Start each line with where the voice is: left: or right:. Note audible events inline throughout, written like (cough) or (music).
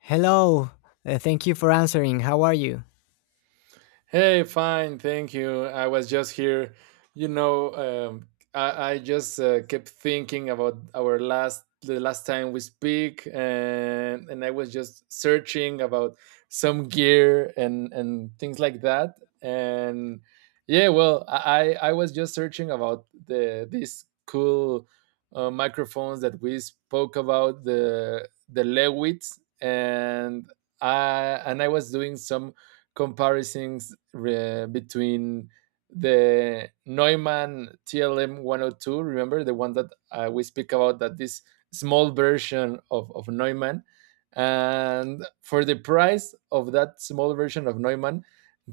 left: Hello. Thank you for answering. How are you?
right: Hey, fine, thank you. I was just here. You know, um, I just kept thinking about our last the last time we speak, and I was just searching about some gear and things like that. And yeah, well, I was just searching about these cool microphones that we spoke about the Lewitts, and I was doing some comparisons between the Neumann TLM 102, remember the one that we speak about, that this small version of Neumann. And for the price of that small version of Neumann,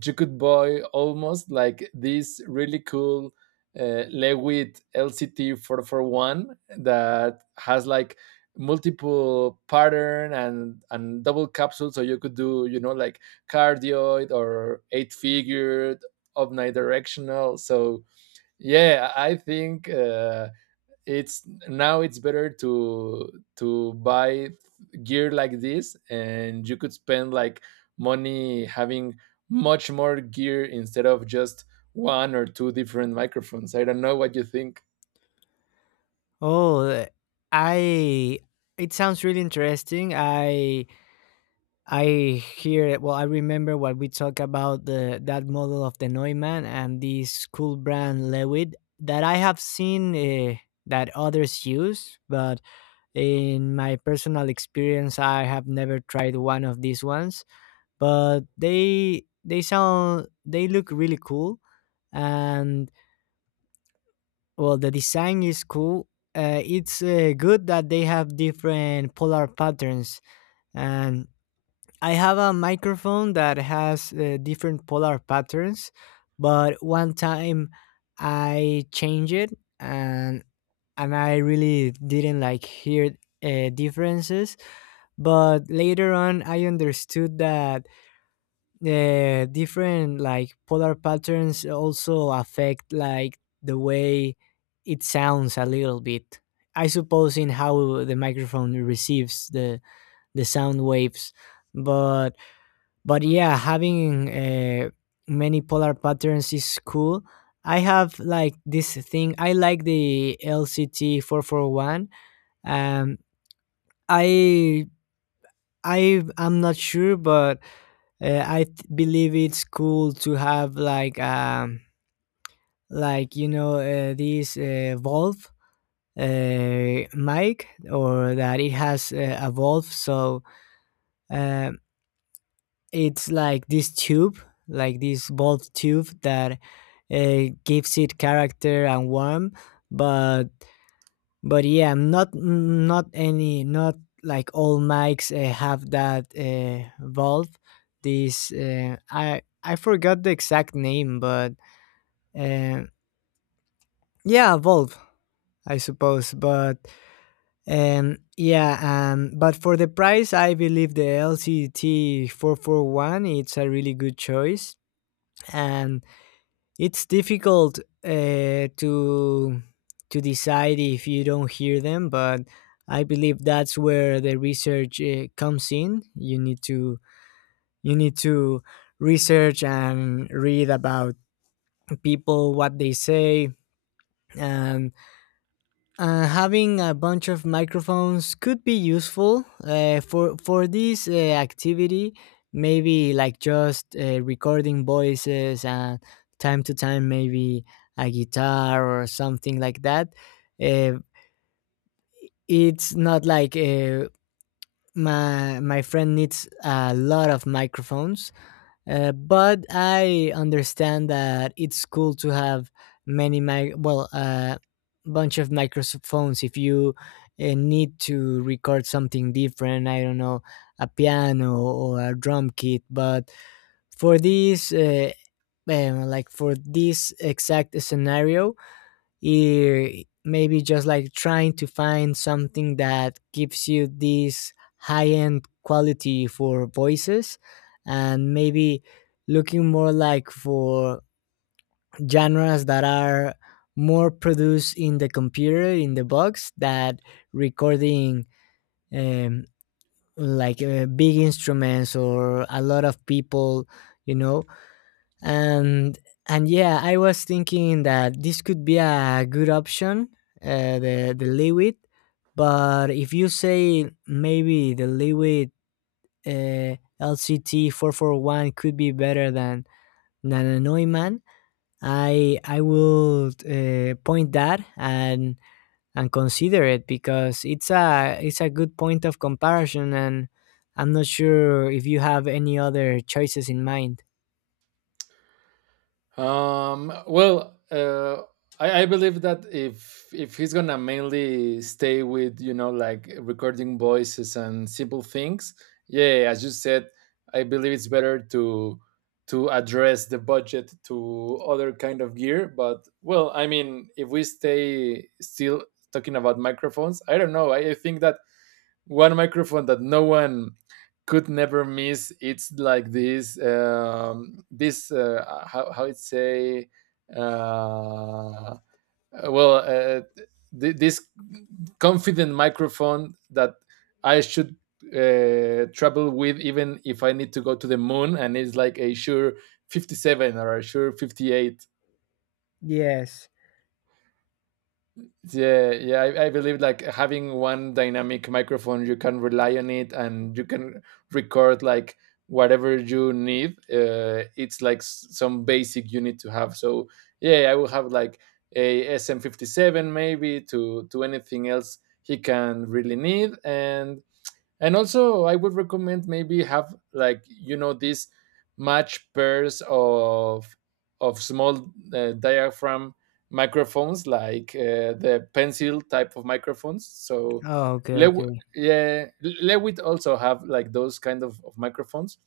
right: you could buy almost like this really cool Lewitt LCT 441 that has like multiple pattern and double capsule, so you could do cardioid or eight figured omnidirectional. So yeah, I think it's now it's better to buy gear like this, and you could spend like money having much more gear instead of just one or two different microphones. I don't know what you think.
left: Oh, uh, I It sounds really interesting. I hear it. Well, I remember what we talked about the that model of the Neumann and this cool brand Lewitt that I have seen, that others use, but in my personal experience I have never tried one of these ones, but they sound, they look really cool. And well, the design is cool. It's, good that they have different polar patterns. And I have a microphone that has, different polar patterns, but one time I changed it and I really didn't like hear, differences. But later on, I understood that different, like, polar patterns also affect like the way it sounds a little bit. I suppose in how the microphone receives the sound waves, but yeah, having, many polar patterns is cool. I have like this thing, I like the LCT 441. um i I am not sure, but believe it's cool to have like, like, you know, this, Valve, mic, or that it has, a valve. So uh, it's like this tube, like this valve tube that, gives it character and warmth, but yeah, not any, not like all mics, have that, valve. This, uh, I forgot the exact name, but uh, yeah, valve, I suppose. But yeah, but for the price, I believe the LCT 441 it's a really good choice. And it's difficult, to decide if you don't hear them, but I believe that's where the research, comes in. You need to you need to research and read about people, what they say. And having a bunch of microphones could be useful, for this, activity, maybe like just, recording voices and, time to time, maybe a guitar or something like that. uh, it's not like, uh, my friend needs a lot of microphones, but I understand that it's cool to have many mic, well, a, bunch of microphones if you, need to record something different. I don't know, a piano or a drum kit. But for this, like for this exact scenario, maybe just like trying to find something that gives you this high end quality for voices, and maybe looking more like for genres that are more produced in the computer, in the box, that recording, um, like, big instruments or a lot of people, you know. And yeah, I was thinking that this could be a good option, the liwit but if you say maybe the liwit uh, LCT 441 could be better than a Neumann, I will, point that and consider it because it's a, it's a good point of comparison. And I'm not sure if you have any other choices in mind.
right: Well, I believe that if he's gonna mainly stay with recording voices and simple things, yeah, as you said, I believe it's better to address the budget to other kind of gear. But well, I mean, if we stay still talking about microphones, I don't know. I think that one microphone that no one could never miss. It's like this, this how it say, uh, uh, well, uh, this confident microphone that I should travel with, even if I need to go to the moon. And it's like a sure 57 or a sure 58.
left: Yes.
right: Yeah, yeah, I believe like having one dynamic microphone, you can rely on it, and you can record like whatever you need. It's like some basic you need to have. So yeah, I will have like a SM57 maybe to anything else he can really need. And also, I would recommend maybe have like these match pairs of small diaphragm microphones, like the pencil type of microphones. So,
left: Oh, okay,
right: Lew-
left: okay.
right: yeah, Lewitt also have like those kind of microphones.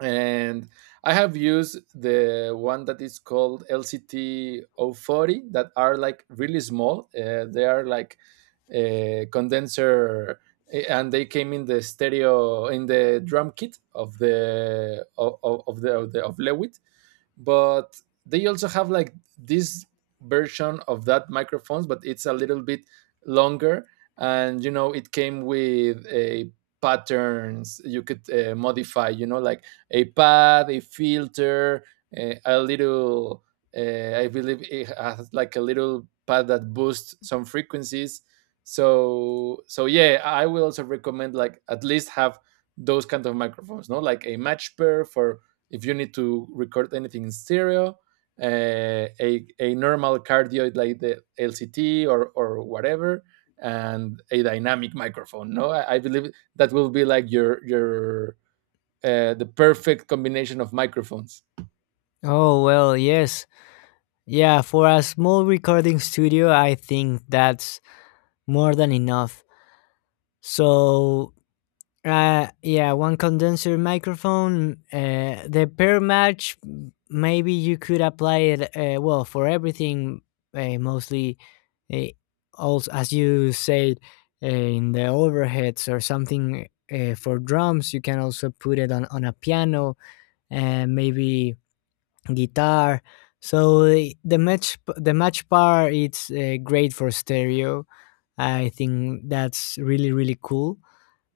right: And I have used the one that is called lct O 40, that are like really small. They are like a condenser. And they came in the stereo in the drum kit of lewitt. But they also have like this version of that microphones, but it's a little bit longer. And it came with a patterns you could modify, a pad, a filter, a little I believe it has like a little pad that boosts some frequencies. So yeah, I will also recommend like at least have those kind of microphones, no? Like a match pair for if you need to record anything in stereo, a normal cardioid like the LCT, or whatever, and a dynamic microphone. No, I believe that will be like your the perfect combination of microphones.
left: Oh, well, yes. Yeah, for a small recording studio, I think that's more than enough. So, yeah, one condenser microphone, the per match, maybe you could apply it, well, for everything, mostly, uh, also, as you said, in the overheads or something, for drums, you can also put it on a piano, and maybe guitar. So the match bar, it's, great for stereo. I think that's really really cool.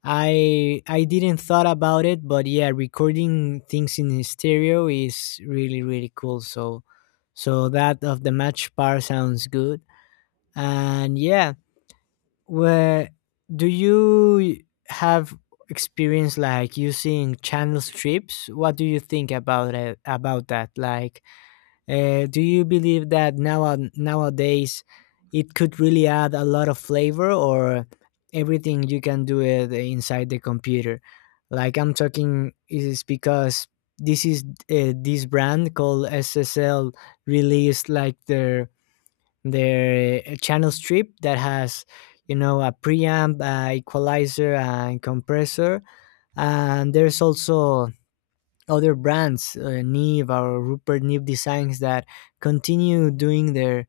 left: I didn't thought about it, but yeah, recording things in stereo is really really cool. So that of the match bar sounds good. And yeah, where do you have experience like using channel strips? What do you think about it, about that? Like, do you believe that now nowadays it could really add a lot of flavor, or everything you can do it inside the computer? Like, I'm talking is because this is, this brand called SSL released like their channel strip that has, you know, a preamp, equalizer, and compressor. And there's also other brands, Neve, or Rupert Neve Designs, that continue doing their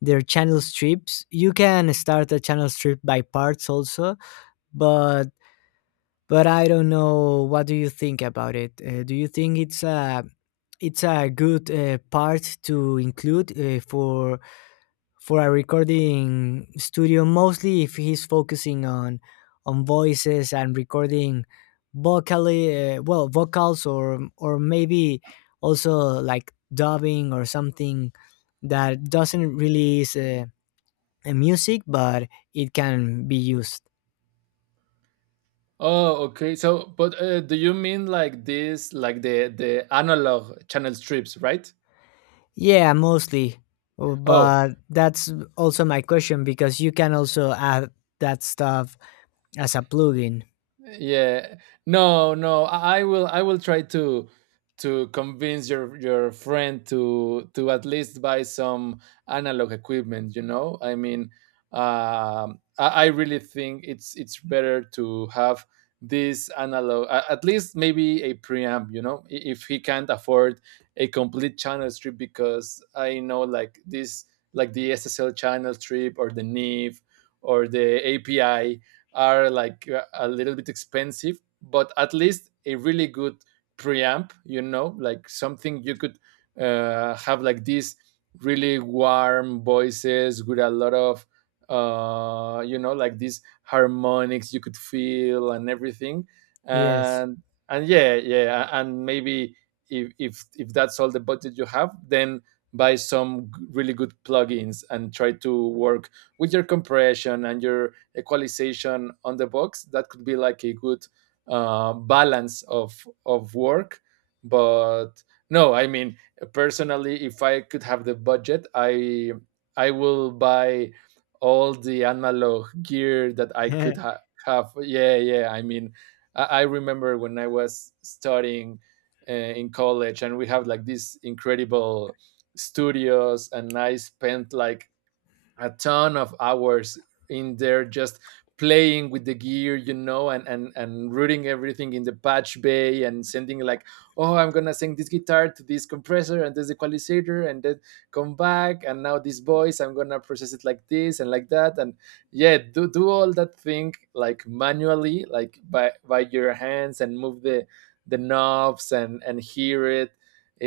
left: channel strips. You can start a channel strip by parts also, but I don't know. What do you think about it? Do you think it's a, it's a good, part to include, for a recording studio, mostly if he's focusing on voices and recording vocally, well, vocals, or maybe also like dubbing or something that doesn't release, a music, but it can be used.
right: Oh, okay. So, but do you mean like this, like the analog channel strips, right?
left: Yeah, mostly.
right: Oh,
left: But that's also my question, because you can also add that stuff as a plugin.
right: yeah. No, no. I will try to convince your friend to at least buy some analog equipment, you know? I mean, I really think it's better to have this analog at least maybe a preamp. If he can't afford a complete channel strip, because I know like this, like the SSL channel strip, or the NIV, or the API, are like a little bit expensive. But at least a really good preamp, something you could have like these really warm voices with a lot of, these harmonics you could feel and everything.
left: Yes.
right: And and yeah, yeah, and maybe if that's all the budget you have, then buy some really good plugins and try to work with your compression and your equalization on the box. That could be like a good balance of work. But no, I mean, personally, if I could have the budget, I will buy all the analog gear that I could
left: (laughs)
right: have. Yeah, yeah, I mean, I remember when I was studying in college, and we have like these incredible studios. And I spent like a ton of hours in there just playing with the gear, and routing everything in the patch bay and sending like, oh, I'm gonna send this guitar to this compressor and this equalizer, and then come back and now this voice I'm gonna process it like this and like that. And yeah, do all that thing like manually, like by your hands, and move the knobs and hear it. it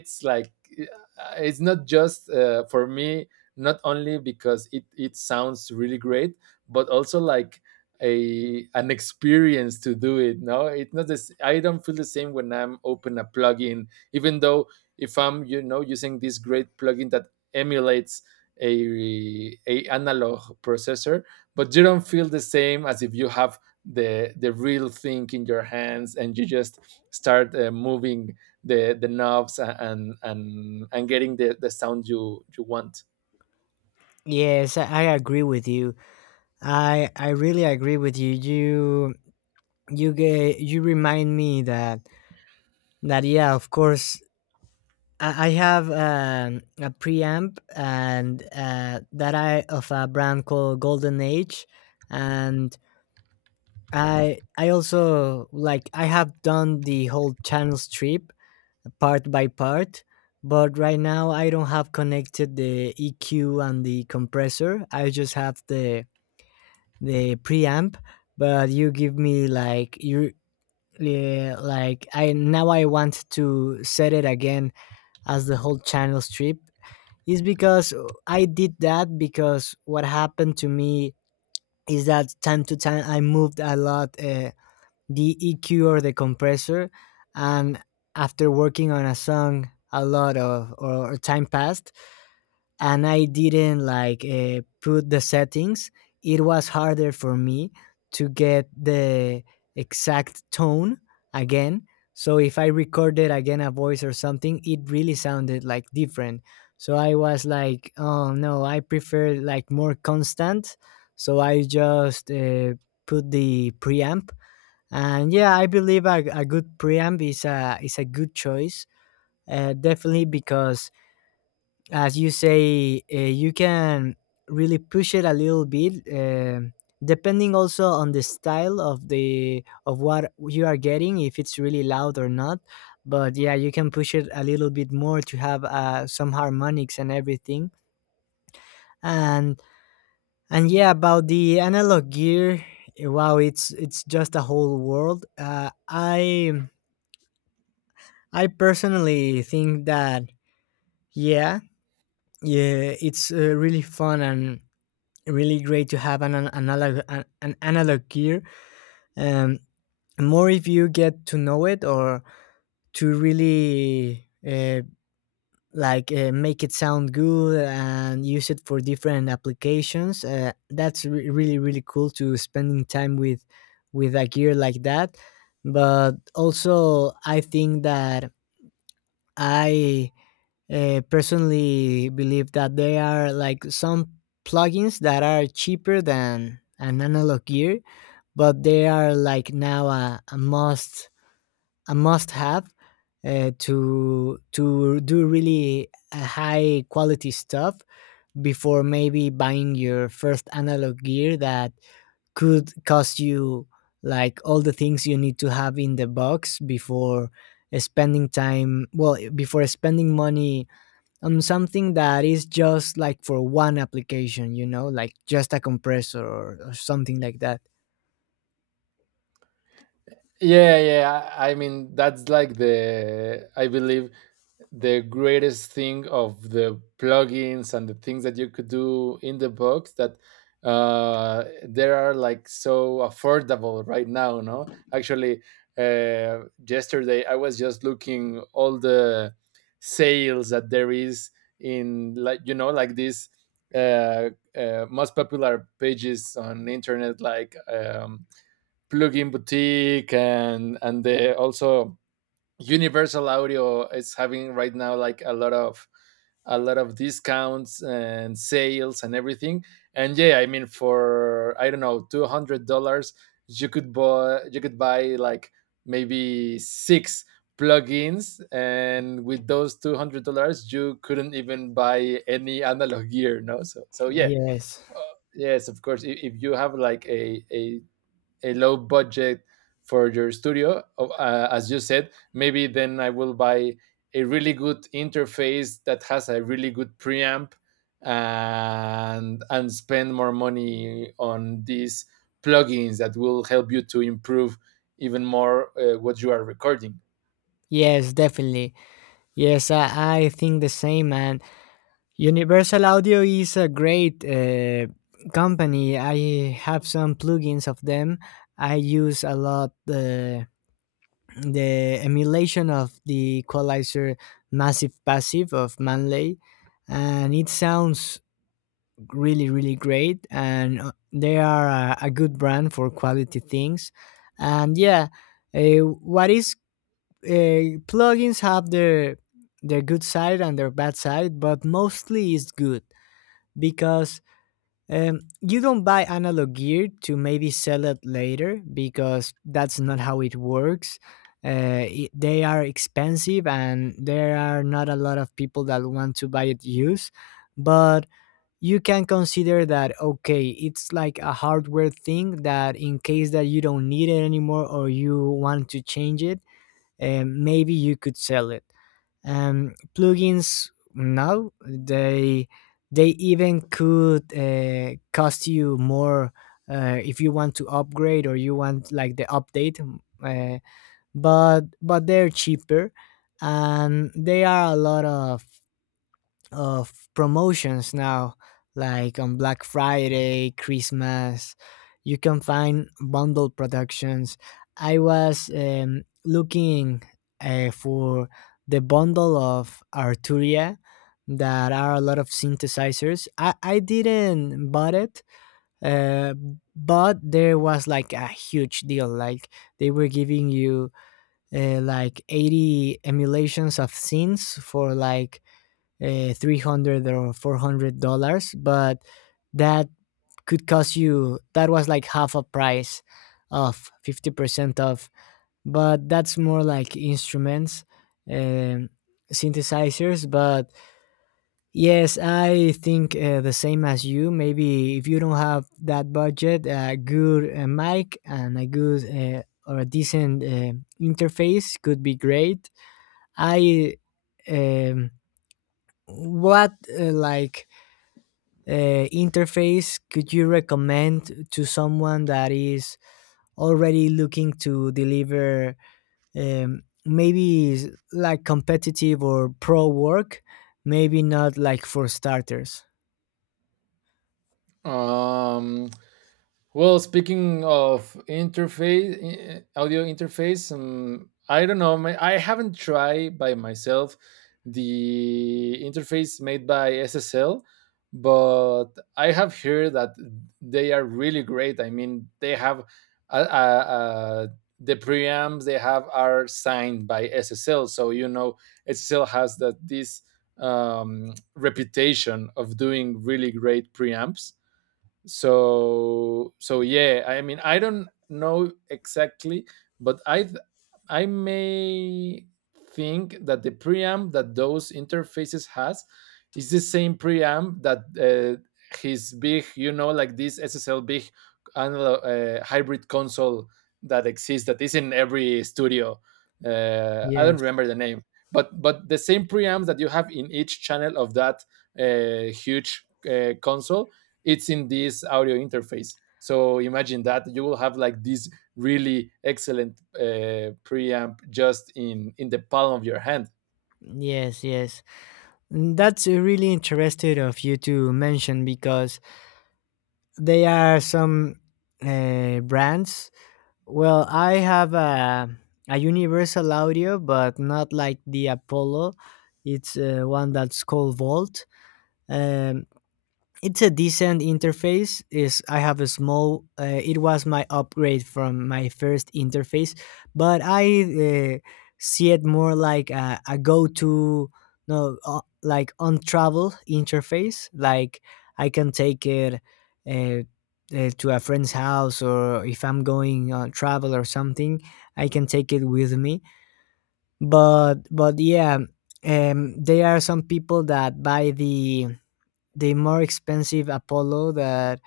right: it's like it's not just for me, not only because it sounds really great, but also like a an experience to do it. No, it's not this. I don't feel the same when I'm open a plugin, even though if I'm using this great plugin that emulates a a analog processor. But you don't feel the same as if you have the real thing in your hands, and you just start moving the knobs and getting the sound you want.
left: Yes, I agree with you. I really agree with you. You get, you remind me that yeah, of course. I have, a preamp and, that I, of a brand called Golden Age. And I also like, I have done the whole channel strip part by part, but right now I don't have connected the EQ and the compressor. I just have the preamp, but you give me like, you, yeah, like, I now I want to set it again as the whole channel strip is because, I did that because what happened to me is that time to time I moved a lot, the EQ or the compressor, and after working on a song a lot of, or time passed, and I didn't like, put the settings, it was harder for me to get the exact tone again. So if I recorded again a voice or something, it really sounded like different. So I was like, oh no, I prefer like more constant. So I just, put the preamp. And yeah, I believe a good preamp is a, is a good choice, definitely, because as you say, you can really push it a little bit, depending also on the style of the, of what you are getting, if it's really loud or not. But yeah, you can push it a little bit more to have, some harmonics and everything. And yeah, about the analog gear, wow, it's just a whole world. I personally think that yeah, yeah, it's, really fun and really great to have an analog, an analog gear, um more if you get to know it, or to really, like, make it sound good and use it for different applications, that's really really cool to spending time with a gear like that. But also I think that I personally believe that there are like some plugins that are cheaper than an analog gear, but they are like now a must, a must have, to do really, high quality stuff before maybe buying your first analog gear, that could cost you like all the things you need to have in the box before spending time, well, before spending money on something that is just like for one application, you know, like just a compressor or something like that.
right: Yeah, yeah. I mean, that's like the, I believe, the greatest thing of the plugins and the things that you could do in the box. That they are like so affordable right now, no? Actually, uh, yesterday I was just looking all the sales that there is, in like like these uh, most popular pages on internet, like plugin boutique, and the also universal audio is having right now like a lot of discounts and sales and everything. And yeah, I mean, for I don't know $200, you could buy like maybe six plugins. And with those $200, you couldn't even buy any analog gear, no? So yeah.
left: Yes.
right: Yes, of course, if you have like a a low budget for your studio, as you said, maybe then I will buy a really good interface that has a really good preamp. And spend more money on these plugins that will help you to improve even more what you are recording.
left: Yes, definitely. Yes, I think the same. And Universal Audio is a great, company. I have some plugins of them. I use a lot the emulation of the equalizer Massive Passive of Manley, and it sounds really really great. And, they are a good brand for quality things. And yeah, what is plugins have their good side and their bad side, but mostly it's good because, you don't buy analog gear to maybe sell it later, because that's not how it works. They are expensive and there are not a lot of people that want to buy it used, but you can consider that, okay, it's like a hardware thing that in case that you don't need it anymore or you want to change it, maybe you could sell it. Plugins now, they even could, cost you more, if you want to upgrade or you want like the update. But they're cheaper, and they are a lot of promotions now, like on Black Friday, Christmas. You can find bundle productions. I was, looking, for the bundle of Arturia, that are a lot of synthesizers. I didn't bought it, uh, but there was like a huge deal. Like they were giving you like 80 emulations of scenes for like 300 or $400, but that could cost you, that was like half a price, of 50% off. But that's more like instruments, um, synthesizers. But yes, I think the same as you. Maybe if you don't have that budget, a good mic and a good or a decent interface could be great. I um, what like interface could you recommend to someone that is already looking to deliver, maybe like competitive or pro work, maybe not like for starters?
right: Um, Well, speaking of interface, audio interface. I don't know. I haven't tried by myself the interface made by SSL, but I have heard that they are really great. I mean, they have uh, uh, uh, the preamps they have are signed by SSL. So SSL has that this reputation of doing really great preamps. So yeah. I mean, I don't know exactly, but I may think that the preamp that those interfaces has is the same preamp that his big, this ssl big analog, hybrid console that exists, that is in every studio. I don't
left: Yes,
right: remember the name, but the same preamps that you have in each channel of that huge console, it's in this audio interface. So imagine that you will have like this really excellent preamp just in the palm of your hand.
left: yes, yes. Mm, that's really interesting of you to mention, because there are some brands. Well, I have a Universal Audio, but not like the Apollo. It's one that's called Volt. Um, it's a decent interface. Is, I have a small, it was my upgrade from my first interface, but I see it more like a go-to, no, like on travel interface. Like I can take it uh, to a friend's house, or if I'm going on travel or something, I can take it with me. But yeah, there are some people that buy the more expensive Apollo, that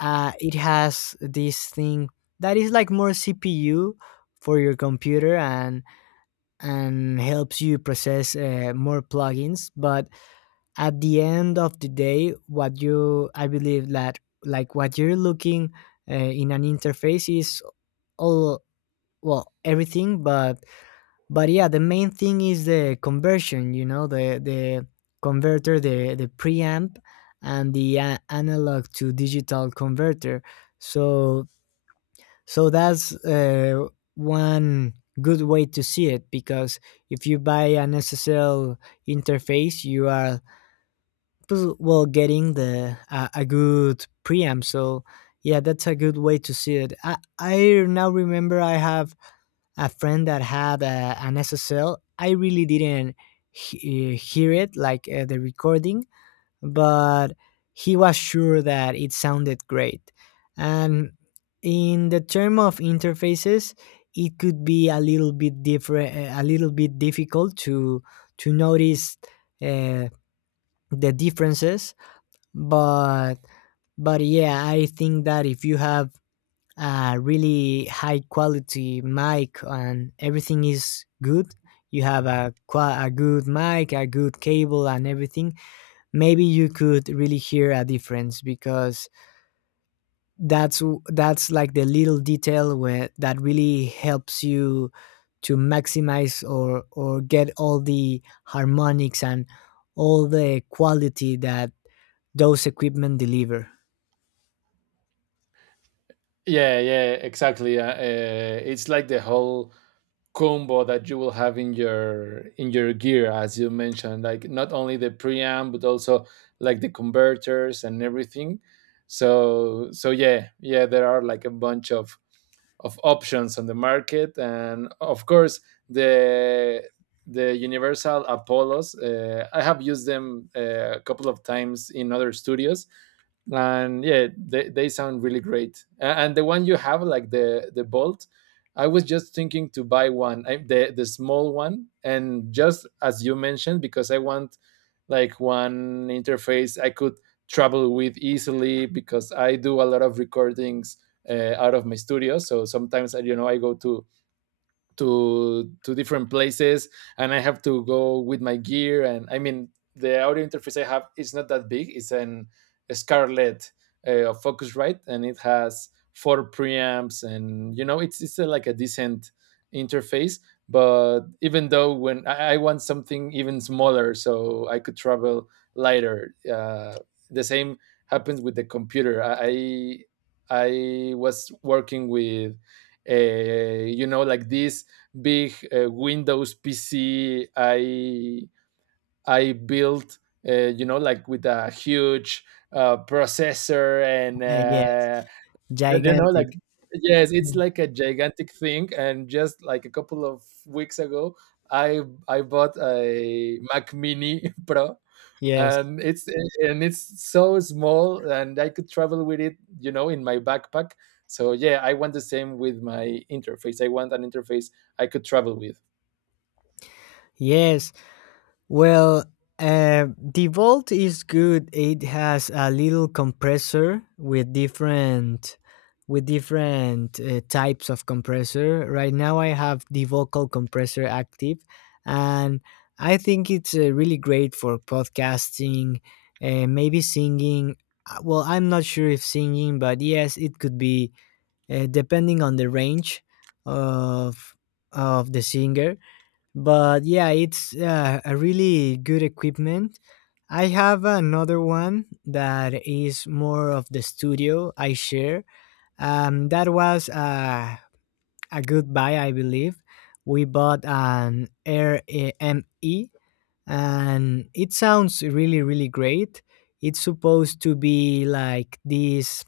left: it has this thing that is like more CPU for your computer and helps you process more plugins. But at the end of the day, what you, I believe that, like what you're looking in an interface is all, well, everything, but yeah, the main thing is the conversion, you know, the converter, the preamp, and the analog to digital converter. So that's one good way to see it, because if you buy an SSL interface, you are well, getting the a good preamp. So yeah, that's a good way to see it. I now remember I have a friend that had an SSL. I really didn't hear it, like the recording, but he was sure that it sounded great. And in the term of interfaces, it could be a little bit different, eh, a little bit difficult to notice uh, the differences, but yeah, I think that if you have a really high quality mic and everything is good, you have a good mic, a good cable and everything, maybe you could really hear a difference, because that's like the little detail where that really helps you to maximize, or get all the harmonics and all the quality that those equipment deliver.
right: Yeah, yeah, exactly. It's like the whole combo that you will have in your gear, as you mentioned, like not only the preamp, but also like the converters and everything. So yeah, yeah. There are like a bunch of options on the market. And of course, the the universal apollos, I have used them a couple of times in other studios. And yeah, they sound really great. And the one you have, like the bolt, I was just thinking to buy one, I, the small one. And just as you mentioned, because I want like one interface I could travel with easily. Because I do a lot of recordings out of my studio. So sometimes I you know I go to different places, and I have to go with my gear. And I mean, the audio interface I have is not that big. It's an a scarlett of focusrite, and it has four preamps. And it's like a decent interface. But even though, when I want something even smaller so I could travel lighter. The same happens with the computer. I was working with, this big Windows PC I built. With a huge processor, and
left: Yeah, yes.
right: you know, like
left: Gigantic.
right: yes, it's
left: Mm,
right: like a gigantic thing. And just like a couple of weeks ago, I I bought a Mac Mini (laughs) Pro.
left: yes,
right: And it's so small, and I could travel with it, in my backpack. So yeah, I want the same with my interface. I want an interface I could travel with.
left: yes. Well, the Volt is good. It has a little compressor with different, types of compressor. Right now, I have the vocal compressor active, and I think it's really great for podcasting, maybe singing. Well, I'm not sure if singing, but yes, it could be depending on the range of the singer. But yeah, it's a really good equipment. I have another one that is more of the studio I share, that was a good buy, I believe. We bought an rme, and it sounds really really great. It's supposed to be like this,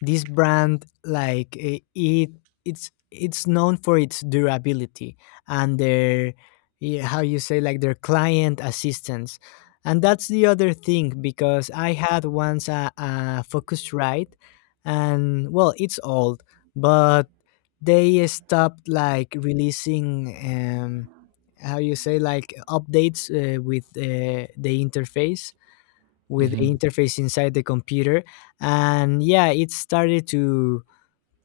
left: brand. Like it, it's known for its durability, and their, yeah, how you say, like, their client assistance. And that's the other thing, because I had once a focus right, and well, it's old, but they stopped like releasing, how you say, like updates with the interface, with the
right: Hmm.
left: interface inside the computer. And yeah, it started to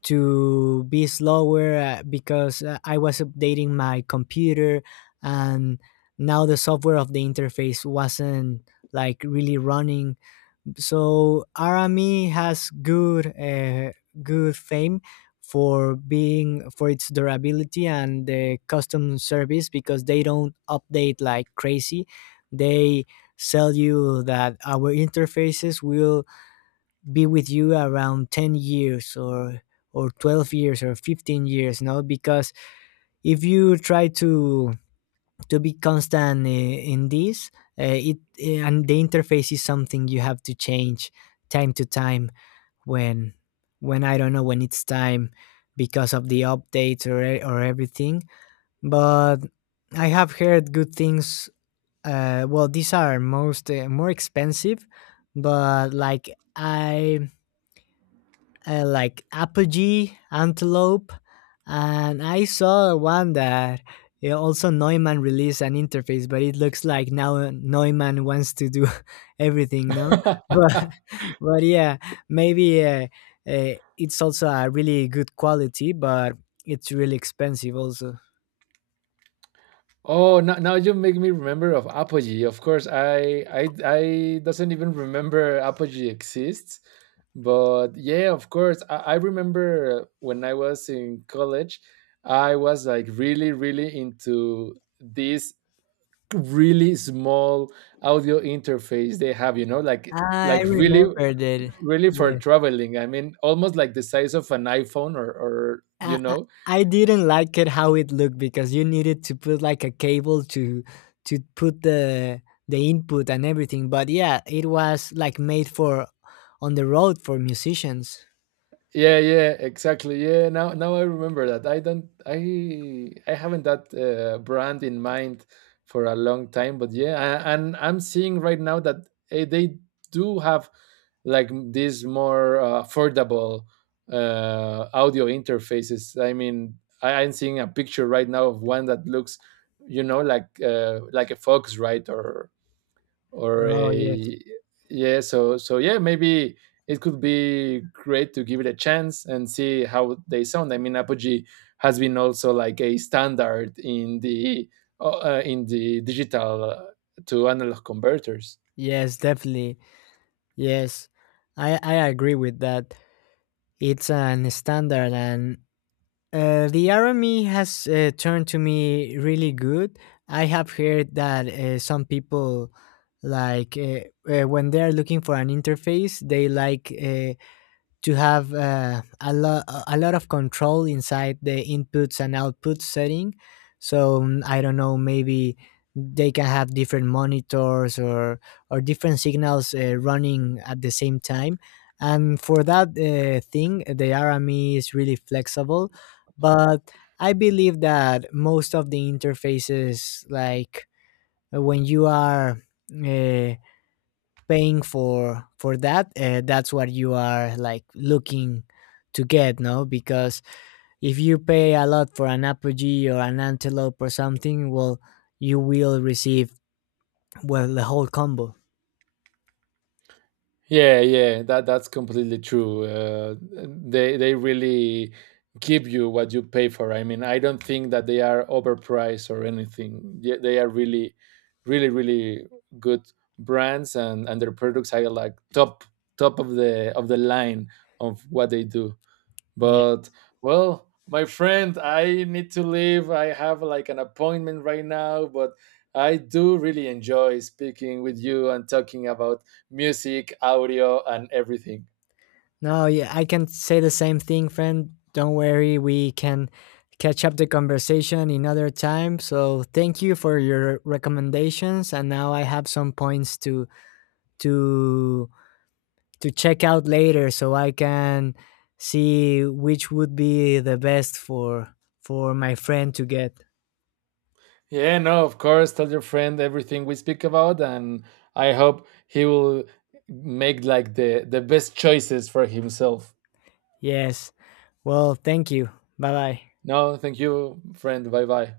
left: be slower, because I was updating my computer, and now the software of the interface wasn't like really running. So Arami has good good fame for being, for its durability and the custom service, because they don't update like crazy. They sell you that our interfaces will be with you around 10 years, or 12 years or 15 years, no? Because if you try to be constant in this, it and the interface is something you have to change time to time, when I don't know, when it's time, because of the updates, or or everything. But I have heard good things. Uh, well, these are most, more expensive. But like, I, like Apogee, Antelope. And I saw one that, yeah, also Neumann released an interface, but it looks like now Neumann wants to do (laughs) everything, no?
right: (laughs)
left: But (laughs) but yeah, maybe it's also a really good quality, but it's really expensive also.
right: Oh, now, you make me remember of Apogee. Of course, I doesn't even remember Apogee exists. But yeah, of course, I remember when I was in college. I was like really really into this really small audio interface they have. You know, like
left: I
right: like really
left: remember that.
right: really for
left: Yeah,
right: traveling. I mean, almost like the size of an iPhone, or or you
left: I, I
right: know
left: I didn't like it how it looked, because you needed to put like a cable to put the input and everything. But yeah, it was like made for on the road for musicians.
right: Yeah, yeah, exactly. Yeah, now, I remember that. I don't I haven't that brand in mind for a long time. But yeah, and I'm seeing right now that, they do have like these more affordable audio interfaces. I mean, I'm seeing a picture right now of one that looks, like a Fox, right? Or
left: Oh yes,
right: a. Yeah, so yeah, maybe it could be great to give it a chance and see how they sound. I mean, Apogee has been also like a standard in the, digital to analog converters.
left: yes, definitely, yes. I agree with that. It's an standard, and uh, the Army has turned to me really good. I have heard that some people like when they are looking for an interface, they like to have a, a lot of control inside the inputs and outputs setting. So mm, I don't know, maybe they can have different monitors, or different signals running at the same time. And for that thing, the RME is really flexible. But I believe that most of the interfaces, like when you are uh, paying for that, that's what you are like looking to get, no? Because if you pay a lot for an Apogee or an Antelope or something, well, you will receive, well, the whole combo.
right: Yeah, yeah, that's completely true. They really give you what you pay for. I mean, I don't think that they are overpriced or anything. They are really, really, really good brands, and their products are like top of the line of what they do.
left: Yeah.
right: But well, my friend, I need to leave. I have like an appointment right now. But I do really enjoy speaking with you and talking about music, audio, and everything.
left: No, yeah, I can say the same thing, friend. Don't worry, we can catch up the conversation another time. So thank you for your recommendations, and now I have some points to to to check out later, so I can see which would be the best for my friend to get.
right: Yeah, no, of course. Tell your friend everything we speak about, and I hope he will make like the best choices for himself.
left: Yes. Well, thank you. Bye bye.
right: No, thank you, friend. Bye bye.